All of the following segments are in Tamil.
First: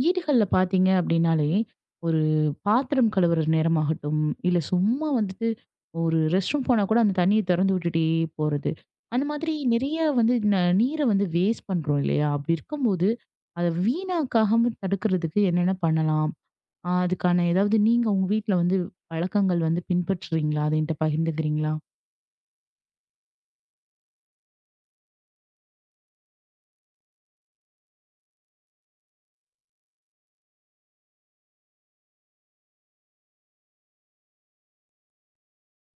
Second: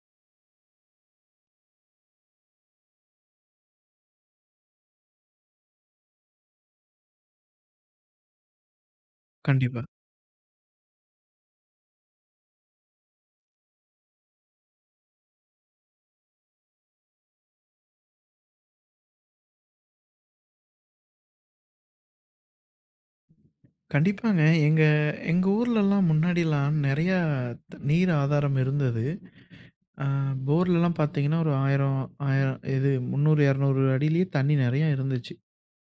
வீடுகள்ல பார்த்தீங்க அப்படின்னாலே, ஒரு பாத்திரம் கழுவுற நேரமாகட்டும், இல்ல சும்மா வந்துட்டு ஒரு ரெஸ்ட் ரூம் போனா கூட அந்த தண்ணிய திறந்து விட்டுட்டே போறது. அந்த மாதிரி கண்டிப்பா. நிறைய வந்து நீர வந்து வேஸ்ட் பண்றோம் இல்லையா? அப்படி இருக்கும்போது, அத வீணாக்காகாம தடுக்கிறதுக்கு என்னென்ன பண்ணலாம்? அதுக்கான ஏதாவது நீங்க உங்க வீட்ல வந்து பழக்கங்கள் வந்து பின்பற்றுறீங்களா? அத என்ட்ட பகிர்ந்துக்கிறீங்களா? கண்டிப்பாங்க. எங்க எங்க ஊர்லலாம் முன்னாடிலாம் நெறையா நீர் ஆதாரம் இருந்தது. அ போர்லலாம் பார்த்தீங்கன்னா, ஒரு 1000, 1000 இது 300, 200 அடியிலேயே தண்ணி நெறையா இருந்துச்சு.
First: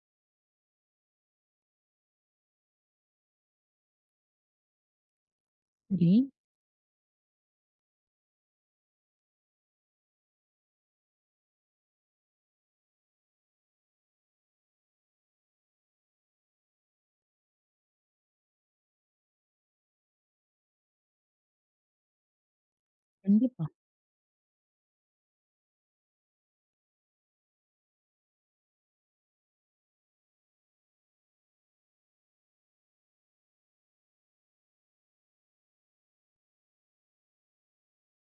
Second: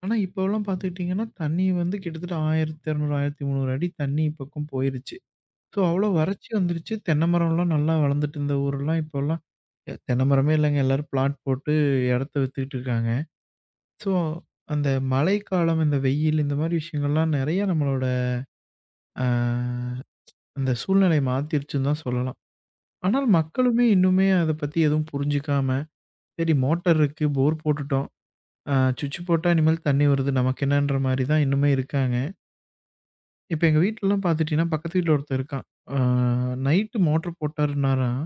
ஆனா, இப்போலாம் பார்த்துக்கிட்டிங்கன்னா, தண்ணி வந்து கிட்டத்தட்ட 1200, 1300 அடி தண்ணி இப்போக்கும் போயிருச்சு. ஸோ, அவ்வளோ சரி, வறட்சி வந்துருச்சு. தென்னை மரம்லாம் நல்லா வளர்ந்துட்டு இருந்த ஊரெல்லாம் இப்போலாம் தென்னை மரமே இல்லங்க. எல்லாரும் பிளாட் போட்டு இடத்த வித்துக்கிட்டு இருக்காங்க. ஸோ, அந்த மழைக்காலம், இந்த வெயில் இந்த மாரி விஷயங்கள்லாம் நெறையா நம்மளோட அ அந்த சூழ்நிலை மாத்திருச்சுன்னு தான் சொல்லலாம். ஆனால் கண்டிப்பா. மக்களுமே இன்னுமே அத பத்தி எதுவும் புரிஞ்சுக்காம, சரி மோட்டார் இருக்கு, போர் போட்டுட்டோம். அ சுவிட்ச் போட்டா இனிமேல் தண்ணி வருது. நமக்கு என்னன்ற மாரி தான் இன்னுமே இருக்காங்க. இப்ப எங்க வீட்லலாம் பார்த்துட்டீங்கன்னா, பக்கத்து வீட்ல ஒருத்தன் இருக்கான். அ நைட்டு மோட்டர் போட்டாருன்னாராம்,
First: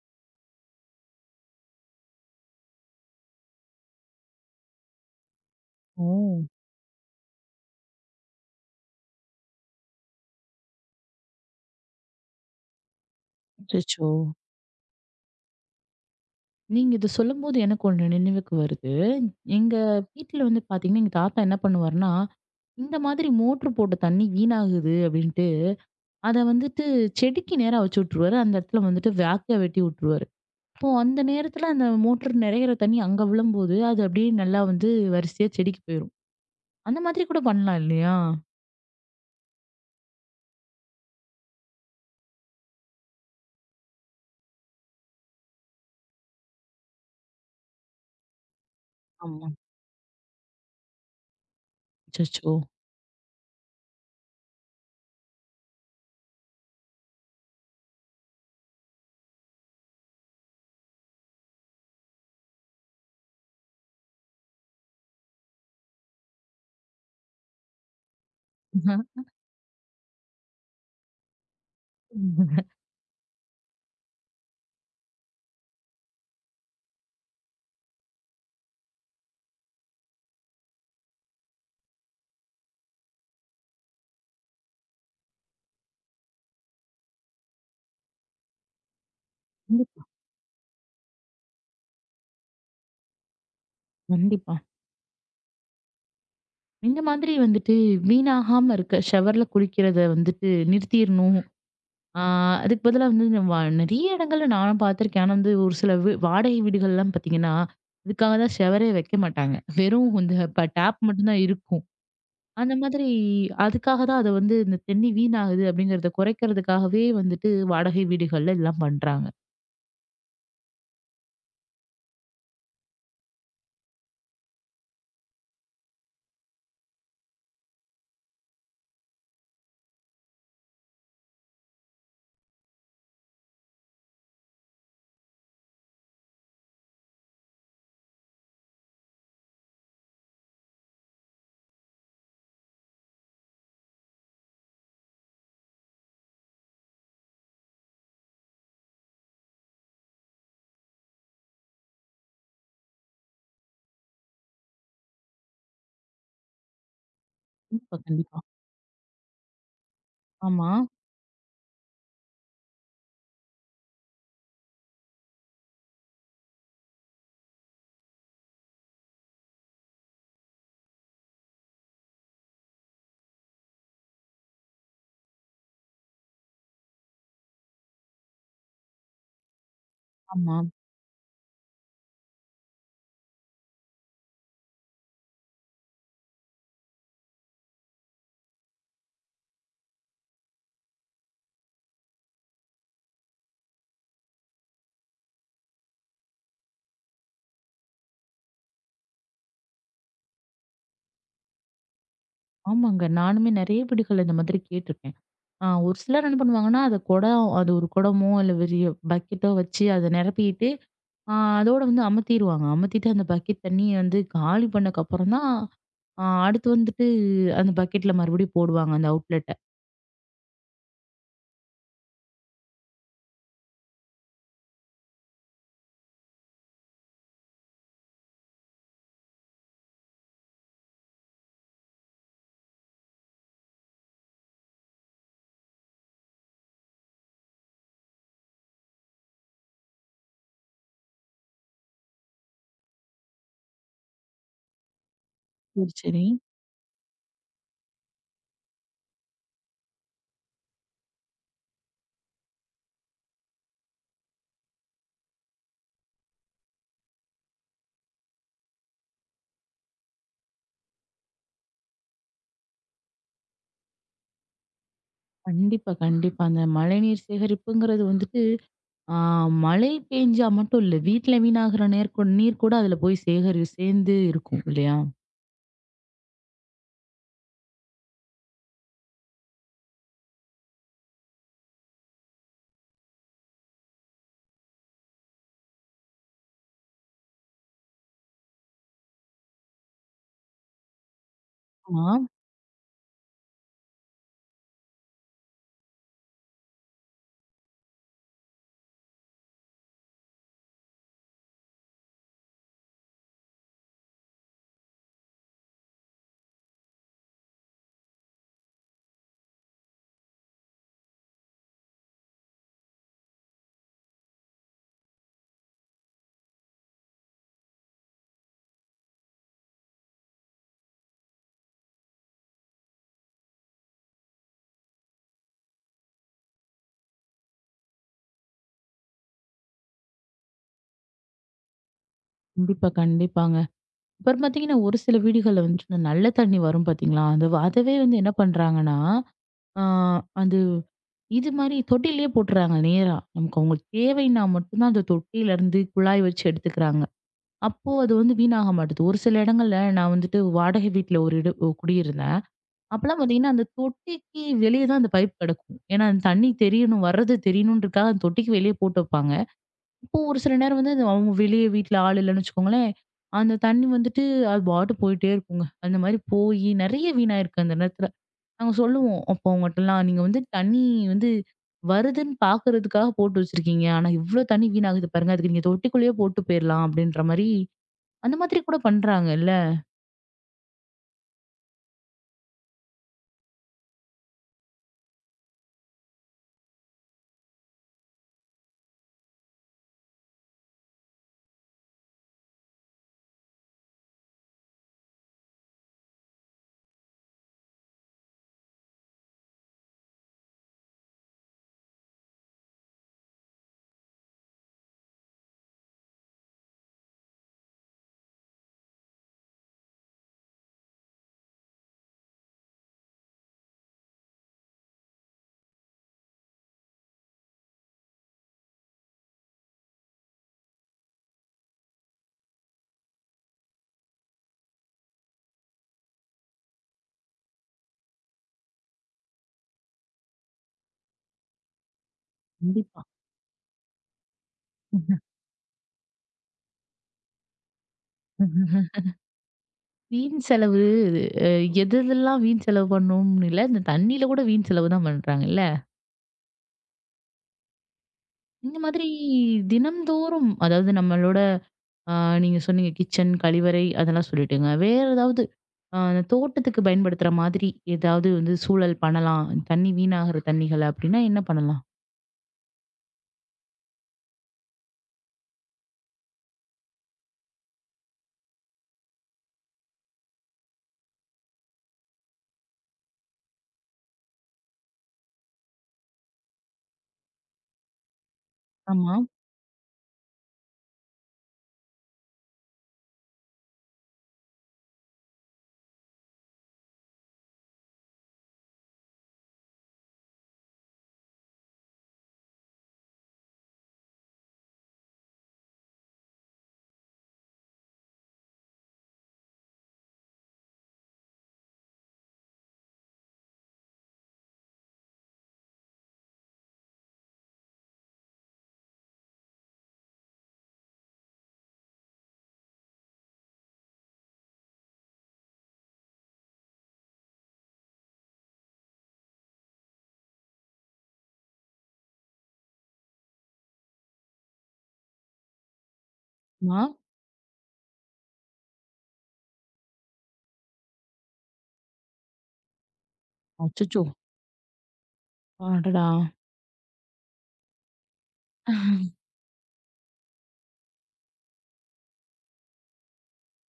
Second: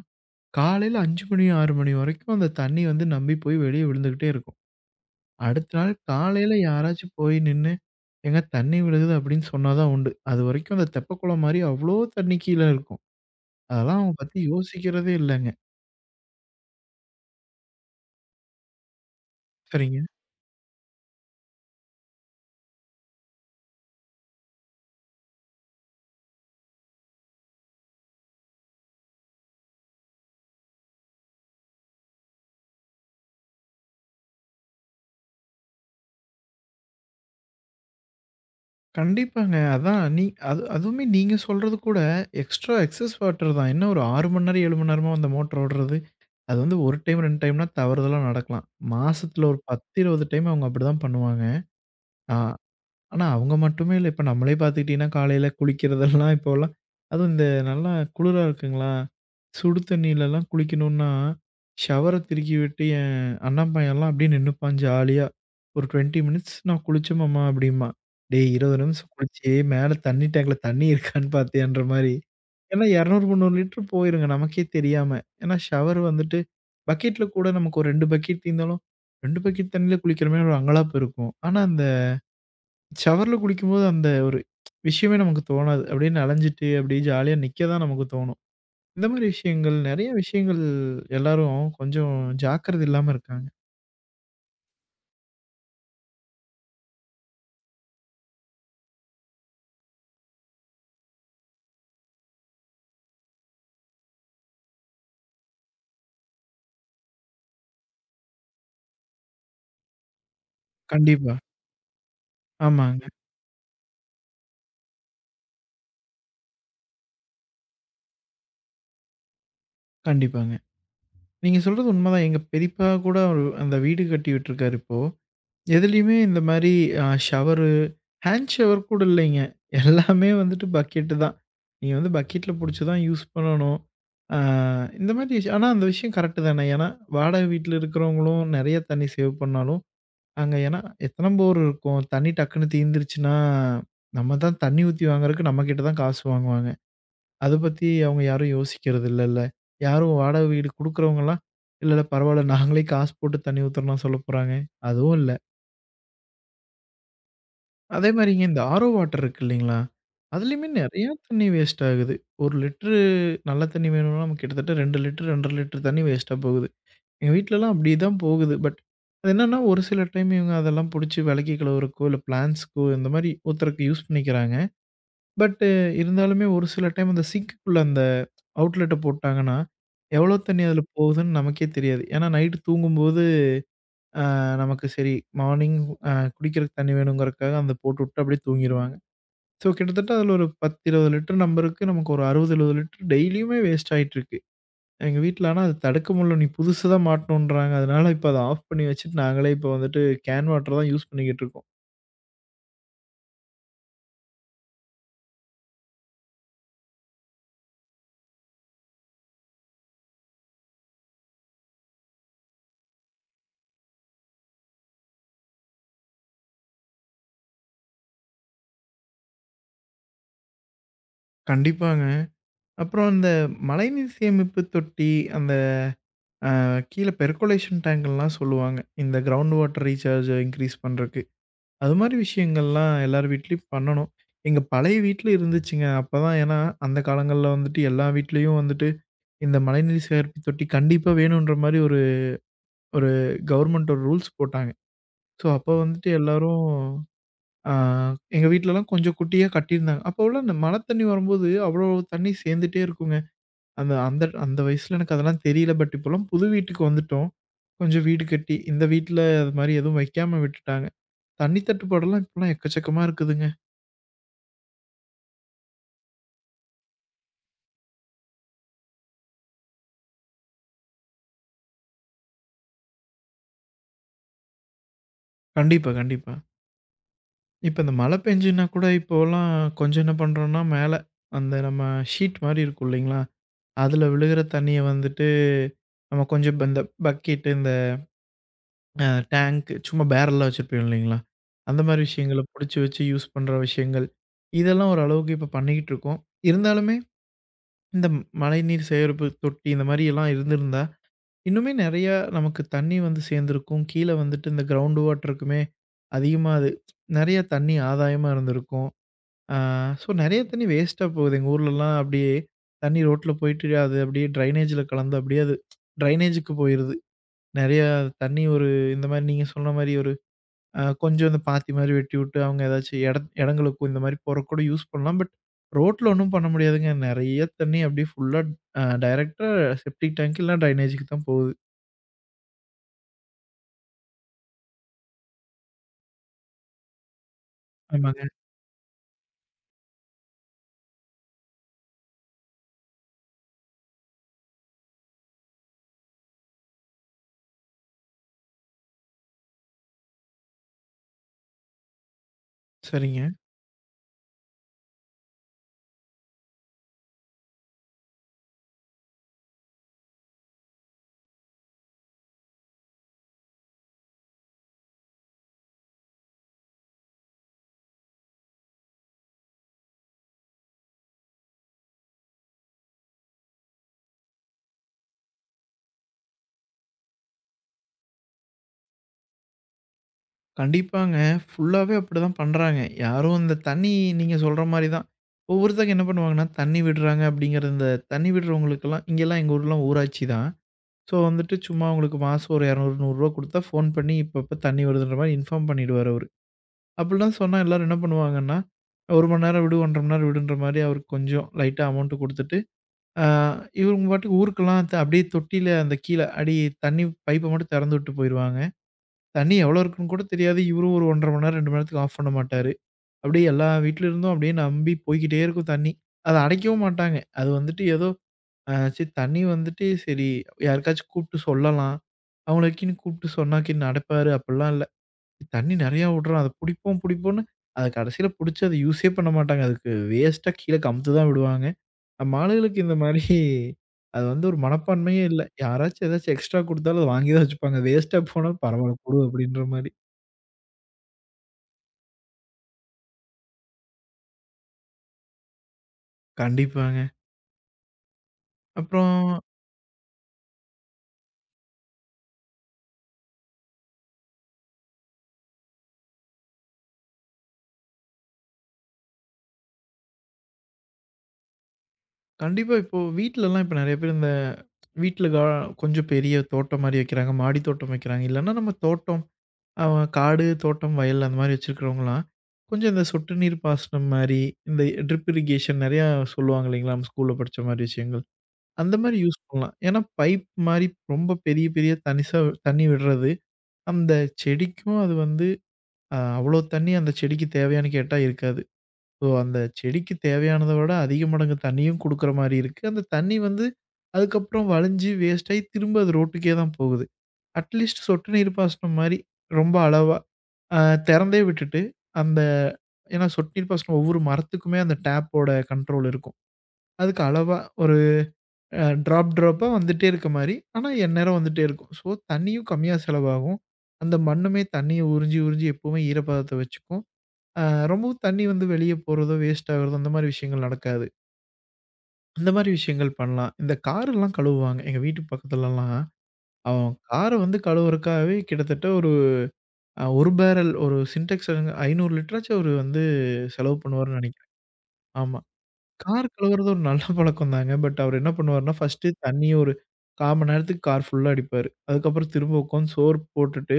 காலையில 5 மணி, 6 மணி வரைக்கும் அந்த தண்ணி வந்து நம்பி போய் வெளிய விழுந்துகிட்டே இருக்கும். அடுத்த நாள் ஓ! காலையில யாராச்சும் போய் நின்னு, "ஏங்க தண்ணி விழுகுது" அப்படின்னு சொன்னா தான் உண்டு. அதுவரைக்கும் அந்த தெப்பக்குளம் மாரி அவ்ளோ தண்ணி கீழ இருக்கும். அதெல்லாம் அச்சச்சோ! அவங்க பத்தி யோசிக்கிறதே இல்லங்க. நீங்க இத சொல்லும்போது எனக்கு ஒண்ணு நினைவுக்கு வருது. எங்க சரிங்க. வீட்ல வந்து பாத்தீங்கன்னா, எங்க தாத்தா என்ன பண்ணுவாருன்னா, இந்த மாதிரி மோட்ரு போட்ட தண்ணி வீணாகுது அப்படின்ட்டு, அத வந்துட்டு செடிக்கு நேரா வச்சு விட்டுருவாரு. அந்த இடத்துல வந்துட்டு வேக்க வெட்டி விட்டுருவாரு. அப்போ அந்த நேரத்துல அந்த மோட்ரு நிறையிற தண்ணி அங்க விழும்போது, அது அப்படியே நல்லா வந்து வரிசையா செடிக்கு போயிரும். அந்த மாதிரி கூட பண்ணலாம் இல்லையா? கண்டிப்பாங்க. அதான் நீ அது அதுவுமே நீங்க சொல்றது கூட எக்ஸ்ட்ரா எக்ஸஸ் வாட்டர் தான். என்ன ஒரு 6 மணி நேரம், 7 மணி நேரமா அந்த மோட்டர் ஓடுறது? அது வந்து 1 டைம், 2 டைம்னா தவறுதலா நடக்கலாம். மாசத்துல ஆமா. ஒரு 10, 20 டைம் அவங்க அப்படிதான் பண்ணுவாங்க. ஆ. அச்சச்சோ! ஆனா, அவங்க மட்டுமே இல்ல. இப்ப நம்மளே பார்த்துக்கிட்டீங்கன்னா, காலையில குளிக்கிறதெல்லாம் இப்போலாம் அதுவும் இந்த நல்லா குளிரா இருக்குங்களா, சுடு தண்ணிலலாம் குளிக்கணுன்னா, ஷவர திருக்கி விட்டு என் அண்ணன் பையன்லாம் அப்படியே நின்னுப்பான் ஜாலியா. ஒரு 20 மினிட்ஸ் நான் குளிச்சேன் மாமா அப்படிம்பான். டேய் 20 நிமிஷம் குளிச்சு மேல தண்ணி டேங்க்ல தண்ணி இருக்கான்னு பார்த்தியான்ற மாரி. ஏன்னா 200, 300 லிட்டர் போயிருங்க நமக்கே தெரியாம. ஏன்னா ஷவர் வந்துட்டு பக்கெட்ல கூட நமக்கு ஒரு 2 பக்கெட் தீர்ந்தாலும் 2 பக்கெட் தண்ணியில குளிக்கிற மாரி ஒரு அங்கலாப்பு இருக்கும். ஆனா, அந்த ஷவர்ல குளிக்கும்போது அந்த ஒரு விஷயமே நமக்கு தோணாது. அப்படியே நனஞ்சுட்டு, அப்படியே ஜாலியா நிக்க தான் நமக்கு தோணும். இந்த மாரி விஷயங்கள் நெறைய விஷயங்கள் எல்லாரும் கொஞ்சம் ஜாக்கிரதை இல்லாம இருக்காங்க. கண்டிப்பா. இந்த மாதிரி வந்துட்டு வீணாகாம இருக்க ஷவர்ல குளிக்கிறத வந்துட்டு நிறுத்திரணும். ஆ அதுக்கு பதிலா வந்து இந்த வ நெறைய இடங்கள்ல நானும் பார்த்துருக்கேன். ஆனா வந்து ஒரு சில வாடகை வீடுகள்லாம் பார்த்தீங்கன்னா, இதுக்காக தான் செவரே வைக்க மாட்டாங்க. வெறும் இந்த இப்ப டேப் மட்டும் கண்டிப்பா. தான் இருக்கும். அந்த மாதிரி ஆமாங்க. அதுக்காக தான் அத வந்து இந்த தண்ணி வீணாகுது அப்படிங்கிறத குறைக்கிறதுக்காகவே வந்துட்டு வாடகை வீடுகள்ல எல்லாம் பண்றாங்க. கண்டிப்பாங்க. நீங்க சொல்றது உண்மதான். எங்க பெரியப்பா கூட ஒரு அந்த வீடு கட்டி விட்டுருக்காரு இப்போ. எதுலயுமே இந்த மாரி ஷவரு, ஹேண்ட் ஷவர் கூட இல்லைங்க. எல்லாமே வந்துட்டு பக்கெட்டு தான். நீங்க வந்து பக்கெட்ல புடிச்சு தான் யூஸ் பண்ணணும். அ இந்த மாரி விஷயம் ஆனா அந்த விஷயம் கரெக்ட் தானே. ஏன்னா, வாடகை வீட்ல இருக்கிறவங்களும் நெறைய தண்ணி சேவ் பண்ணாலும், அங்க ஏன்னா எத்தன போர் இருக்கும். தண்ணி டக்குன்னு தீர்ந்துருச்சுன்னா, நம்ம தான் தண்ணி ஊத்தி வாங்குறதுக்கு நம்ம கிட்ட தான் காசு வாங்குவாங்க. அத பத்தி அவங்க யாரும் யோசிக்கிறது இல்லல்ல. யாரும் வாடகை வீடு குடுக்குறவங்கலாம், இல்ல இல்ல பரவால்ல நாங்களே காசு போட்டு தண்ணி ஊத்துறோம்லாம் சொல்லப் போறாங்க. அதுவும் இல்ல. கண்டிப்பா, அதே கண்டிப்பா. மாரிங்க இந்த ஆரோ வாட்டர் இருக்கு இல்லைங்களா? அதுலயுமே ஆமா, நெறையா தண்ணீ வேஸ்ட் ஆகுது. 1 லிட்டரு நல்ல தண்ணீ வேணும்னா நமக்கு கிட்டத்தட்ட 2 லிட்டர், 2 1/2 லிட்டர் தண்ணீ வேஸ்ட்டா போகுது. எங்க வீட்லலாம் அப்படி தான் போகுது. பட் அது என்னன்னா, ஒரு சில டைம் இவங்க அதெல்லாம் புடிச்சு விளக்கி கழுவுறக்கோ, இல்ல பிளான்ட்ஸ்‌க்கோ இந்த மாரி ஊத்துறக்கு யூஸ் பண்ணிக்கிறாங்க. பட்டு இருந்தாலுமே ஒரு சில டைம் அந்த சிங்க்குக்குள்ள அந்த அவுட்லெட்ட போட்டாங்கன்னா, எவ்வளோ ஆமா. தண்ணீ அதுல போகுதுன்னு நமக்கே தெரியாது. ஏன்னா நைட்டு தூங்கும்போது, அ நமக்கு சரி மார்னிங் குடிக்கிறக்கு தண்ணீ வேணுங்கிறதுக்காக அந்த போட்டுவிட்டு அப்படியே தூங்கிருவாங்க. ஸோ கிட்டத்தட்ட அதில ஒரு 10, 20 லிட்டர் நம்பருக்கு நமக்கு ஒரு 60, 70 லிட்டர் டெய்லியுமே வேஸ்ட் ஆயிட்டுருக்கு. எங்க வீட்ல ஆனா அது தடுக்க முடியல. நீ புதுசு தான் மாட்டணுன்றாங்க. அதனால இப்ப அத ஆஃப் பண்ணி வச்சுட்டு நாங்களே இப்ப வந்துட்டு கேன் வாட்டர் தான் யூஸ் பண்ணிக்கிட்டு இருக்கோம். ஆமாங்க. நானுமே நெறைய வீடுகள்ல இந்த மாதிரி கேட்டுருக்கேன். ஒரு சிலர் என்ன பண்ணுவாங்கன்னா, அத குடம் அது ஒரு குடமோ இல்ல பெரிய பக்கெட்டோ வச்சு அத நிரப்பிட்டு அதோட வந்து அமத்திருவாங்க. அமத்திட்டு அந்த பக்கெட் தண்ணிய வந்து காலி பண்ணக்கப்புறம் தான், அடுத்து வந்துட்டு அந்த பக்கெட்ல மறுபடியும் போடுவாங்க அந்த அவுட்லெட்ட. கண்டிப்பாங்க. அப்புறம் இந்த மழைநீர் சேமிப்பு தொட்டி, அந்த கீழ பெர்குலேஷன் டேங்க்லாம் சொல்லுவாங்க. இந்த கிரவுண்ட் வாட்டர் ரீசார்ஜ் இன்கிரீஸ் பண்றக்கு. அது மாரி விஷயங்கள்லாம் எல்லார் வீட்லயும் பண்ணணும். எங்க பழைய வீட்ல இருந்துச்சுங்க. அப்பதான் ஏன்னா அந்த காலங்கள்ல வந்துட்டு எல்லா வீட்லயும் வந்துட்டு இந்த மழைநீர் சேகரிப்பு தொட்டி கண்டிப்பா வேணுன்ற மாரி ஒரு ஒரு கவர்மெண்ட் ஒரு ரூல்ஸ் போட்டாங்க. ஸோ, அப்ப சரி, வந்துட்டு சரி. எல்லாரும் ஆ எங்க வீட்லலாம் கொஞ்சம் குட்டியா கட்டியிருந்தாங்க. அப்போலாம் இந்த மழை தண்ணி வரும்போது அவ்ளோ தண்ணி சேர்ந்துட்டே இருக்குங்க. அந்த அந்த அந்த வயசுல எனக்கு அதெல்லாம் தெரியல. பட் இப்போலாம் புது வீட்டுக்கு வந்துட்டோம். கொஞ்சம் வீடு கட்டி, இந்த வீட்ல அது மாரி எதுவும் வைக்காம விட்டுட்டாங்க. தண்ணி தட்டுப்பாடெல்லாம் இப்போலாம் எக்கச்சக்கமா இருக்குதுங்க. கண்டிப்பா, கண்டிப்பா. அந்த மழைநீர் சேகரிப்புங்கிறது வந்துட்டு, ஆ மழை பேஞ்சா மட்டும் இல்ல, வீட்ல வீணாகிற நேர் கூ நீர் கூட அதுல போய் சேர்ந்து இருக்கும் இல்லையா? கண்டிப்பா, கண்டிப்பா. இப்ப இந்த மழை பெஞ்சுன்னா கூட இப்போலாம் கொஞ்சம் என்ன பண்றோம்னா, மேல அந்த நம்ம ஷீட் மாரி இருக்கும் இல்லைங்களா? அதுல விழுகிற தண்ணிய வந்துட்டு, நம்ம கொஞ்சம் இந்த பக்கெட், இந்த அ டேங்க் சும்மா பேரல்லாம் வச்சிருப்போம் இல்லைங்களா? அந்த மாரி ஆமா. விஷயங்கள புடிச்சு வச்சு யூஸ் பண்ற விஷயங்கள். இதெல்லாம் ஓரளவுக்கு இப்ப பண்ணிக்கிட்டு இருக்கோம். இருந்தாலுமே இந்த மழைநீர் சேகரிப்பு தொட்டி இந்த மாரி எல்லாம் இருந்திருந்தா, இன்னுமே நெறையா நமக்கு தண்ணி வந்து சேர்ந்திருக்கும். கீழ வந்துட்டு இந்த கிரவுண்ட் வாட்டருக்குமே அதிகமா அது நெறைய தண்ணி ஆதாயமா இருந்திருக்கும். ஆ, ஸோ நெறைய தண்ணீ வேஸ்ட்டா போகுது. எங்க ஊர்லலாம் அப்படியே தண்ணீ ரோட்ல போயிட்டு அது அப்படியே ட்ரைனேஜ்ல கலந்து அப்படியே அது ட்ரைனேஜுக்கு போயிருது. நெறையா தண்ணீ ஒரு இந்த மாரி நீங்க சொன்ன மாரி ஒரு கொஞ்சம் இந்த பாத்தி மாரி வெட்டிவுட்டு அவங்க ஏதாச்சும் இடங்களுக்கும் இந்த மாரி போறக்கு கூட யூஸ் பண்ணலாம். பட் ரோட்ல ஒண்ணும் பண்ண முடியாதுங்க. நெறைய தண்ணீ அப்படியே ஃபுல்லா டைரக்ட்டா செப்டிக் டேங்க் இல்ல ட்ரைனேஜ்க்கு தான் போகுது. கண்டிப்பா, கண்டிப்பாங்க. அப்புறம் பார்த்தீங்கன்னா, ஒரு சில வீடுகள்ல வந்துட்டு இந்த நல்ல தண்ணி வரும் பார்த்தீங்களா? அந்த அதவே வந்து ஆமாங்க. என்ன பண்றாங்கன்னா, ஆ அது இது மாரி தொட்டியிலேயே போட்டுறாங்க நேரா. நமக்கு அவங்களுக்கு தேவைன்னா மட்டும் தான் அந்த தொட்டியிலருந்து குழாய் வச்சு எடுத்துக்கிறாங்க. அப்போ அது வந்து வீணாக மாட்டுது. ஒரு சில இடங்கள்ல நான் வந்துட்டு வாடகை வீட்ல ஒரு குடியிருந்தேன். அப்பலாம் சரிங்க. பார்த்தீங்கன்னா, அந்த தொட்டிக்கு வெளிய தான் அந்த பைப் கிடக்கும். ஏன்னா, அந்த தண்ணி தெரியணும், வர்றது தெரியணுன்றதுக்காக அந்த தொட்டிக்கு வெளியே போட்டு வைப்பாங்க. இப்போ ஒரு சில நேரம் வந்து அது அவங்க வெளியே வீட்ல ஆள் இல்லன்னு வச்சுக்கோங்களேன், அந்த தண்ணி வந்துட்டு அது பாட்டு போயிட்டே இருக்குங்க. அந்த மாரி போயி நெறைய வீணாயிருக்கு அந்த நேரத்துல. நாங்க சொல்லுவோம். அப்போ அவங்கட்டலாம் நீங்க வந்து தண்ணி வந்து வருதுன்னு பார்க்கறதுக்காக போட்டு வச்சிருக்கீங்க. ஆனா இவ்ளோ தண்ணி வீணாகுது பாருங்க. அதுக்கு நீங்க தொட்டிக்குள்ளேயே போட்டு போயிரலாம் அப்படின்ற மாரி, அந்த மாதிரி கூட பண்றாங்கல்ல. கண்டிப்பாங்க. ஃபுல்லாவே அப்படிதான் பண்றாங்க. யாரும் இந்த தண்ணி நீங்க சொல்ற மாரி தான். ஒவ்வொருத்தங்க என்ன பண்ணுவாங்கன்னா, தண்ணி விடுறாங்க அப்படிங்கிற இந்த தண்ணி விடுறவங்களுக்கெல்லாம் இங்கேல்லாம் எங்க ஊர்லாம் ஊராட்சி தான். ஸோ வந்துட்டு சும்மா உங்களுக்கு மாசம் ஒரு ரூ. 200, ரூ. 100 குடுத்தா ஃபோன் பண்ணி இப்பப்ப தண்ணி வருதுன்ற மாரி இன்ஃபார்ம் பண்ணிடுவாரு அவரு. அப்படிலாம் சொன்னா எல்லாரும் என்ன பண்ணுவாங்கன்னா, 1 மணி நேரம் விடு, 1 1/2 மணி நேரம் விடுன்ற மாரி அவருக்கு கொஞ்சம் லைட்டா அமௌண்ட் குடுத்துட்டு, ஆ இவங்க பாட்டுக்கு ஊருக்கெல்லாம் அப்படியே தொட்டியில அந்த கீழ அடி தண்ணி பைப்ப மட்டும் திறந்து விட்டு போயிருவாங்க. தண்ணி எவ்வளோ இருக்குன்னு கூட தெரியாது. இவரும் ஒரு 1 1/2 மணி நேரம், 2 மணி நேரத்துக்கு ஆஃப் பண்ண மாட்டாரு. அப்படியே எல்லா வீட்ல இருந்தும் அப்படியே நம்பி போய்க்கிட்டே இருக்கும் தண்ணி. அத அடைக்கவும் மாட்டாங்க. அது வந்துட்டு ஏதோ சரி தண்ணி வந்துட்டு சரி யாருக்காச்சும் கூப்பிட்டு சொல்லலாம். அவங்களுக்குன்னு கூப்பிட்டு சொன்னாக்கின்னு அடைப்பாரு அப்படிலாம் இல்ல. தண்ணி நெறையா விடுறான். அத புடிப்போம் புடிப்போம்ன்னு அத கடைசியில புடிச்சு அத யூஸே பண்ண மாட்டாங்க. அதுக்கு வேஸ்ட்டா கீழ கமுத்து தான் விடுவாங்க. நம்ம ஆளுகளுக்கு இந்த கண்டிப்பா. மாரி அது வந்து ஒரு மனப்பான்மையே இல்ல. யாராச்சும் ஏதாச்சும் எக்ஸ்ட்ரா குடுத்தாலும் அத வாங்கி தான் வச்சுப்பாங்க. வேஸ்ட்டா போனா பரவால்ல குடு அப்படின்ற மாரி. வீண் செலவு. அ எது எதெல்லாம் வீண் செலவு பண்ணணும்னு இல்ல. இந்த தண்ணீல கூட வீண் செலவு தான் பண்றாங்கல்ல. கண்டிப்பாங்க. இந்த மாதிரி அப்புறம் தினம்தோறும் அதாவது நம்மளோட, ஆ, நீங்க சொன்னீங்க கிச்சன், கழிவறை அதெல்லாம் சொல்லிட்டீங்க. வேற ஏதாவது அ தோட்டத்துக்கு பயன்படுத்துற மாதிரி ஏதாவது வந்து சூழல் பண்ணலாம். தண்ணி வீணாகுற தண்ணிகள அப்படின்னா என்ன பண்ணலாம்? கண்டிப்பா இப்போ வீட்லலாம் இப்ப நெறைய பேர் இந்த வீட்ல கொஞ்சம் பெரிய தோட்டம் மாரி வைக்கிறாங்க. மாடி தோட்டம் வைக்கிறாங்க. இல்லன்னா நம்ம தோட்டம் அ காடு, தோட்டம், வயல் அந்த மாரி வச்சிருக்கிறவங்கலாம், கொஞ்சம் இந்த சொட்டு நீர் பாசனம் மாரி, இந்த ட்ரிப் இரிகேஷன் நெறையா சொல்லுவாங்க இல்லைங்களா? நம்ம ஸ்கூல்ல படிச்ச மாரி விஷயங்கள். அந்த ஆமா, மாரி யூஸ் பண்ணலாம். ஏன்னா பைப் மாரி ரொம்ப பெரிய பெரிய தனிசா தண்ணி விடுறது, அந்த செடிக்கும் அது வந்து அவ்ளோ தண்ணி அந்த செடிக்கு தேவையான்னு கேட்டா இருக்காது. ஸோ, அந்த செடிக்கு தேவையானத விட அதிக மடங்கு தண்ணியும் குடுக்குற மாரி இருக்கு. அந்த தண்ணி வந்து அதுக்கப்புறம் வழிஞ்சு வேஸ்ட் ஆயி திரும்ப அது ரோட்டுக்கே தான் போகுது. அட்லீஸ்ட் சொட்டு நீர் பாசனம் மாரி ரொம்ப அளவா அ திறந்தே விட்டுட்டு அந்த ஏன்னா சொட்டு நீர் பாசனம் ஒவ்வொரு மரத்துக்குமே அந்த டேப்போட கண்ட்ரோல் இருக்கும். அதுக்கு அளவா ஒரு ட்ராப் ட்ராப்பா வந்துட்டே இருக்க மாரி, ஆனா எந்நேரம் வந்துட்டே இருக்கும். ஸோ, தண்ணியும் கம்மியா செலவாகும். அந்த மண்ணுமே தண்ணிய உறிஞ்சி உறிஞ்சி எப்பவுமே ஈரப்பதத்த வச்சுக்கும். அ ரொம்பவும் தண்ணி வந்து வெளியே போறதோ, வேஸ்ட் ஆகுறதோ அந்த மாரி விஷயங்கள் நடக்காது. அந்த மாரி விஷயங்கள் பண்ணலாம். இந்த காரெல்லாம் கழுவுவாங்க. எங்க வீட்டு பக்கத்துலலாம் ஆமா. அவன் கார வந்து கழுவுறக்காகவே கிட்டத்தட்ட ஒரு 1 பேரல் ஒரு சின்டெக்ஸ் 500 லிட்டராச்சும் அவரு வந்து செலவு அச்சச்சோ! பண்ணுவாருன்னு நெனைக்கிறேன். ஆமா. அடடா! கார் கழுவுறது ஒரு நல்ல பழக்கம் தாங்க. பட் அவர் என்ன பண்ணுவாருன்னா, ஃபர்ஸ்ட்டு தண்ணிய ஒரு 1/4 மணி நேரத்துக்கு கார் ஃபுல்லா அடிப்பாரு. அதுக்கப்புறம் திரும்ப உட்காந்து சோறு போட்டுட்டு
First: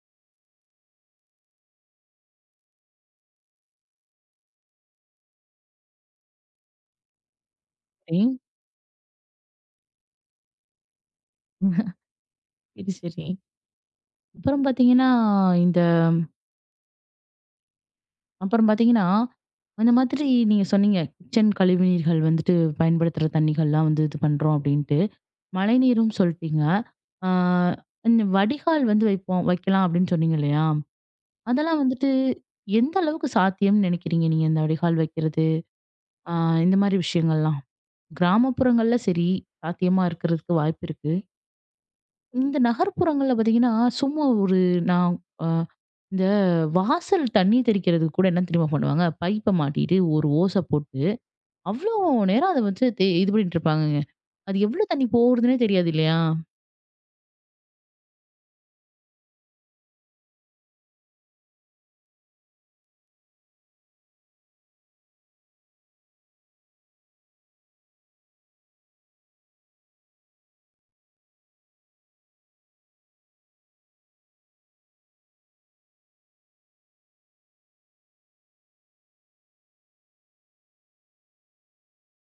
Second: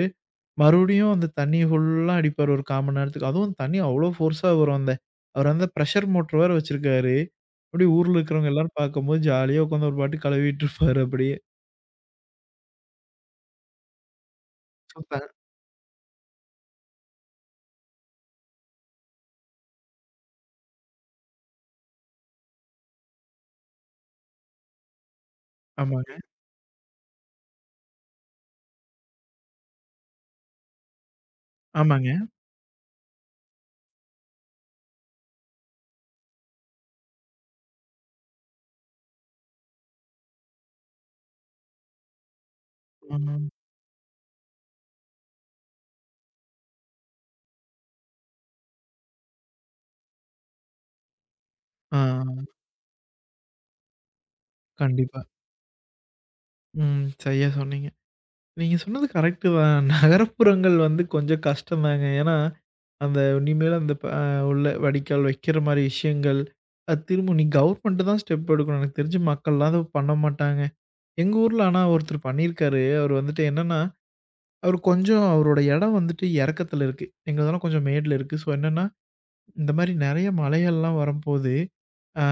மறுபடியும் அந்த தண்ணி ஃபுல்லா அடிப்பாரு ஒரு 1/4 மணி நேரத்துக்கு. அதுவும் தண்ணி அவ்ளோ ஃபோர்ஸா வரும் அந்த அவர் அந்த பிரஷர் மோட்டர் வேற வச்சிருக்காரு. அப்படியே ஊர்ல சரி. இருக்கிறவங்க எல்லாரும் பார்க்கும்போது ஜாலியா உட்காந்து ஒரு பாட்டுக்கு கழுவிட்டு இருப்பாரு அப்படியே. சரி, சரி. அப்புறம் பார்த்தீங்கன்னா, சூப்பர். இந்த அப்புறம் பார்த்தீங்கன்னா, அந்த மாதிரி நீங்க சொன்னீங்க. கிச்சன் கழிவுநீர்கள் வந்துட்டு பயன்படுத்துற தண்ணிகள்லாம் வந்து இது பண்றோம் அப்படின்ட்டு. ஆமாங்க, மழைநீரும் சொல்ட்டீங்க. ஆ இந்த வடிகால் வந்து வைப்போம் வைக்கலாம் அப்படின்னு சொன்னீங்க இல்லையா? அதெல்லாம் வந்துட்டு ஆமாங்க. எந்த அளவுக்கு சாத்தியம்னு நினைக்கிறீங்க நீங்க இந்த வடிகால் வைக்கிறது? ஆ இந்த மாரி விஷயங்கள்லாம். கிராமப்புறங்கள்ல சரி, சாத்தியமா இருக்கிறதுக்கு வாய்ப்பு இருக்கு. இந்த ம். நகர்ப்புறங்கள்ல ம். பார்த்தீங்கன்னா, சும்மா ஒரு நான் அ இந்த வாசல் தண்ணி தெறிக்கிறதுக்கு கூட என்ன தெரியுமா பண்ணுவாங்க? பைப்ப மாட்டிட்டு ஒரு ஓச போட்டு, அவ்ளோ ஆ, நேரம் அத வச்சு இது பண்ணிட்டு இருப்பாங்கங்க. அது எவ்ளோ தண்ணி கண்டிப்பா. போகுதுன்னே தெரியாது இல்லையா? ம். சரியா சொன்னீங்க. நீங்க சொன்னது கரெக்ட்டு தான். நகரப்புறங்கள் வந்து கொஞ்சம் கஷ்டம் தாங்க. ஏன்னா, அந்த இனிமேல் அந்த ப உள்ள வடிகால் வைக்கிற மாரி விஷயங்கள், அது திரும்ப கவர்மெண்ட் தான் ஸ்டெப் எடுக்கணும். எனக்கு தெரிஞ்சு மக்கள்லாம் அத பண்ண மாட்டாங்க. எங்க ஊர்ல ஆனா ஒருத்தர் பண்ணியிருக்காரு. அவரு வந்துட்டு என்னன்னா, அவரு கொஞ்சம் அவரோட இடம் வந்துட்டு இறக்கத்துல இருக்கு. எங்களுதெல்லாம் கொஞ்சம் மேட்ல இருக்கு. ஸோ என்னன்னா, இந்த மாரி நெறைய மலைகள்லாம் வரம்போது, ஆ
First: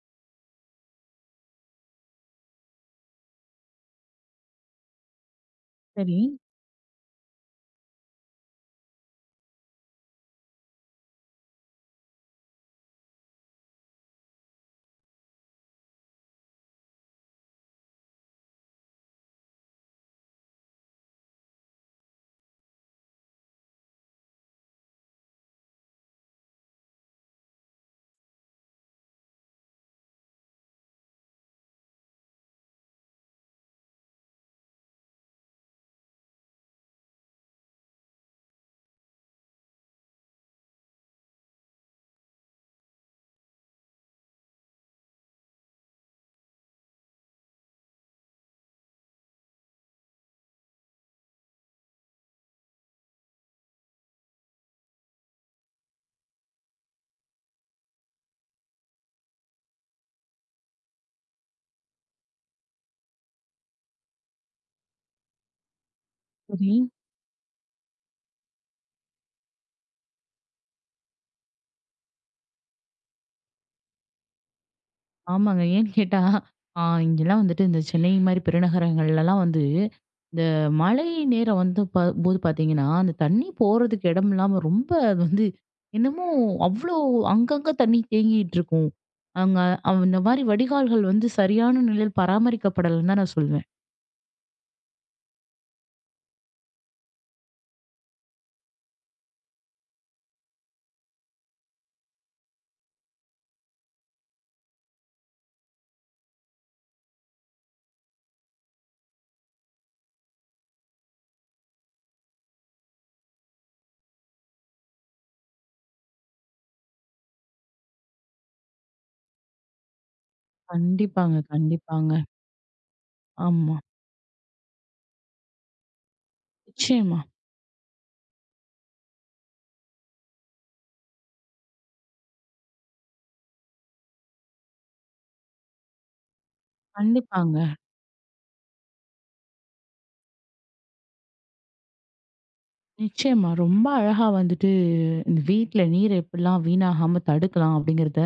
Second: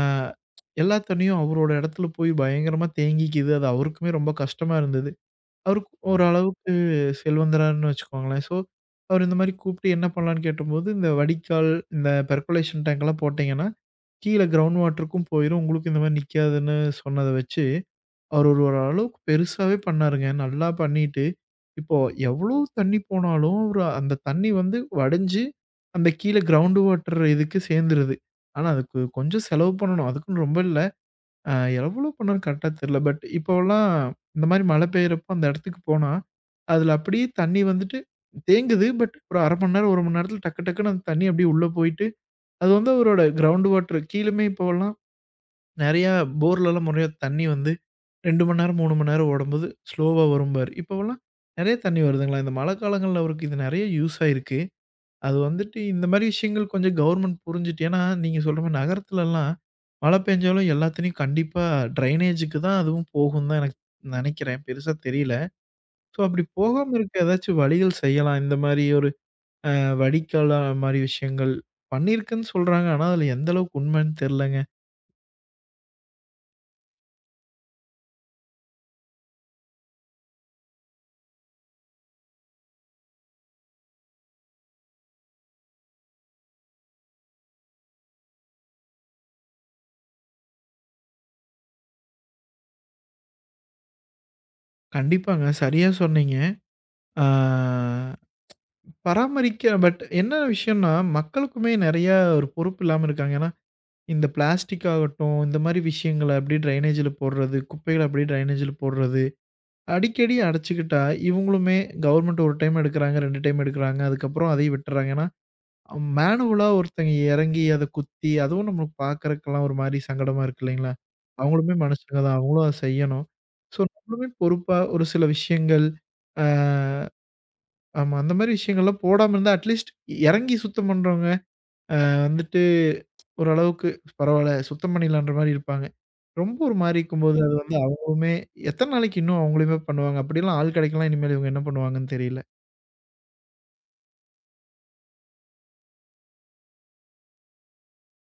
எல்லா தண்ணியும் அவரோட இடத்துல போய் பயங்கரமா தேங்கிக்கிது. அது அவருக்குமே ரொம்ப கஷ்டமா இருந்தது. அவரு சரி, ஓரளவுக்கு செல்வந்தரான்னு வச்சுக்கோங்களேன். ஸோ, அவரு இந்த மாரி கூப்ட்டு என்ன பண்ணலான்னு கேட்டபோது, இந்த வடிகால், இந்த பெர்குலேஷன் டேங்க்லாம் போட்டீங்கன்னா, கீழ கிரவுண்ட் வாட்டருக்கும் போயிரும். உங்களுக்கு இந்த மாரி நிக்காதுன்னு சொன்னத வச்சு அவரு ஒரு ஒரு அளவுக்கு பெருசாவே பண்ணாருங்க. நல்லா பண்ணிட்டு, இப்போ எவ்ளோ தண்ணி போனாலும் ஒரு அந்த தண்ணி வந்து வடிஞ்சு, அந்த கீழ கிரவுண்ட் வாட்டர் இதுக்கு சேர்ந்துருது. ஆனா, அதுக்கு கொஞ்சம் செலவு பண்ணணும். அதுக்குன்னு ரொம்ப இல்ல. அ எவ்வளோ பண்ணாரு கரெக்ட்டா தெரியல. பட் இப்போலாம் இந்த மாரி மழை பெய்யறப்போ அந்த இடத்துக்கு போனா, அதுல அப்படியே தண்ணி வந்துட்டு தேங்குது. பட் ஒரு 1/2 மணி நேரம், 1 மணி நேரத்துல டக்கு டக்குன்னு அந்த தண்ணி அப்படியே உள்ள போயிட்டு, அது வந்து அவரோட கிரவுண்ட் வாட்டர் கீழுமே இப்போலாம் நெறையா போர்லலாம் முறையா தண்ணி வந்து 2 மணி நேரம், 3 மணி நேரம் ஓடும்போது ஸ்லோவா வரும்பாரு. இப்போவெல்லாம் நெறைய தண்ணி வருதுங்களா. இந்த மழை காலங்கள்ல அவருக்கு இது நெறைய யூஸ் ஆயிருக்கு. அது வந்துட்டு இந்த மாரி விஷயங்கள் கொஞ்சம் கவர்மெண்ட் புரிஞ்சுட்டு ஏன்னா நீங்க சொல்ற மாரி நகரத்துலலாம் மழை பெஞ்சாலும் எல்லா தண்ணியும் கண்டிப்பா ட்ரைனேஜுக்கு தான் அதுவும் போகும் தான் எனக்கு நெனைக்கிறேன். பெருசா தெரியல. ஸோ அப்படி சரி. போகாம இருக்க ஏதாச்சும் வழிகள் செய்யலாம். இந்த மாரி ஒரு வடிகால் அந்த மாரி விஷயங்கள் பண்ணியிருக்குன்னு சொல்றாங்க. ஆனா, அதில எந்த அளவுக்கு உண்மைன்னு தெரியலங்க. ஆமாங்க. ஏன்னு கேட்டா, ஆ இங்கலாம் வந்துட்டு இந்த சென்னை மாரி பெருநகரங்கள்லலாம் வந்து இந்த மழை நேரம் வந்து போது பாத்தீங்கன்னா, அந்த தண்ணி போறதுக்கு இடம் இல்லாம ரொம்ப அது வந்து என்னமோ அவ்ளோ அங்கங்க தண்ணி தேங்கிட்டு இருக்கும். அங்க அந்த மாரி வடிகால்கள் வந்து சரியான நிலையில் பராமரிக்கப்படலன்னு தான் நான் சொல்வேன். கண்டிப்பாங்க. சரியா சொன்னீங்க. ஆ பராமரிக்க பட் என்ன விஷயம்னா, மக்களுக்குமே நெறையா ஒரு பொறுப்பு இல்லாம இருக்காங்க. ஏன்னா, இந்த பிளாஸ்டிக் ஆகட்டும், இந்த மாரி விஷயங்கள அப்படியே ட்ரைனேஜ்ல போடுறது, குப்பைகள அப்படியே ட்ரைனேஜ்ல போடுறது, அடிக்கடி அடைச்சுக்கிட்டா இவங்களுமே கவர்மெண்ட் ஒரு டைம் எடுக்குறாங்க, 2 டைம் எடுக்குறாங்க. அதுக்கப்புறம் அதையும் விட்டுர்றாங்க. ஏன்னா, மேனுவலா ஒருத்தங்க எறங்கி அத குத்தி, அதுவும் நம்மளுக்கு பார்க்கறக்கெல்லாம் ஒரு மாரி சங்கடமா இருக்கு இல்லைங்களா? கண்டிப்பாங்க, அவங்களுமே கண்டிப்பாங்க. மனுஷங்க தான். அவங்களும் அத செய்யணும். ஆமா. ஸோ, நம்மளுமே பொறுப்பா ஒரு சில விஷயங்கள், ஆ நிச்சயமா. ஆமா. அந்த மாரி விஷயங்கள்லாம் போடாம இருந்தா, அட்லீஸ்ட் எறங்கி சுத்தம் பண்றவங்க வந்துட்டு ஓரளவுக்கு பரவால்ல சுத்தம் பண்ணிடலான்ற மாரி இருப்பாங்க. ரொம்ப ஒரு மாரி இருக்கும்போது, அது கண்டிப்பாங்க. வந்து அவங்களுமே எத்தன நாளைக்கு இன்னும் அவங்களுமே பண்ணுவாங்க? அப்படிலாம் ஆள் கிடைக்கலாம் இனிமேல் இவங்க என்ன பண்ணுவாங்கன்னு தெரியல. நிச்சயமா. ரொம்ப அழகா வந்துட்டு இந்த வீட்ல நீர் எப்படிலாம் வீணாகாம தடுக்கலாம் அப்படிங்கிறத,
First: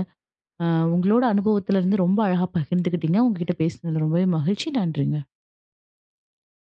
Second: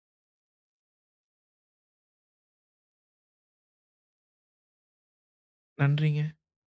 அ உங்களோட அனுபவத்துல இருந்து ரொம்ப அழகா பகிர்ந்துக்கிட்டீங்க. உங்ககிட்ட பேசினது ரொம்பவே மகிழ்ச்சி. நன்றிங்க. நன்றிங்க.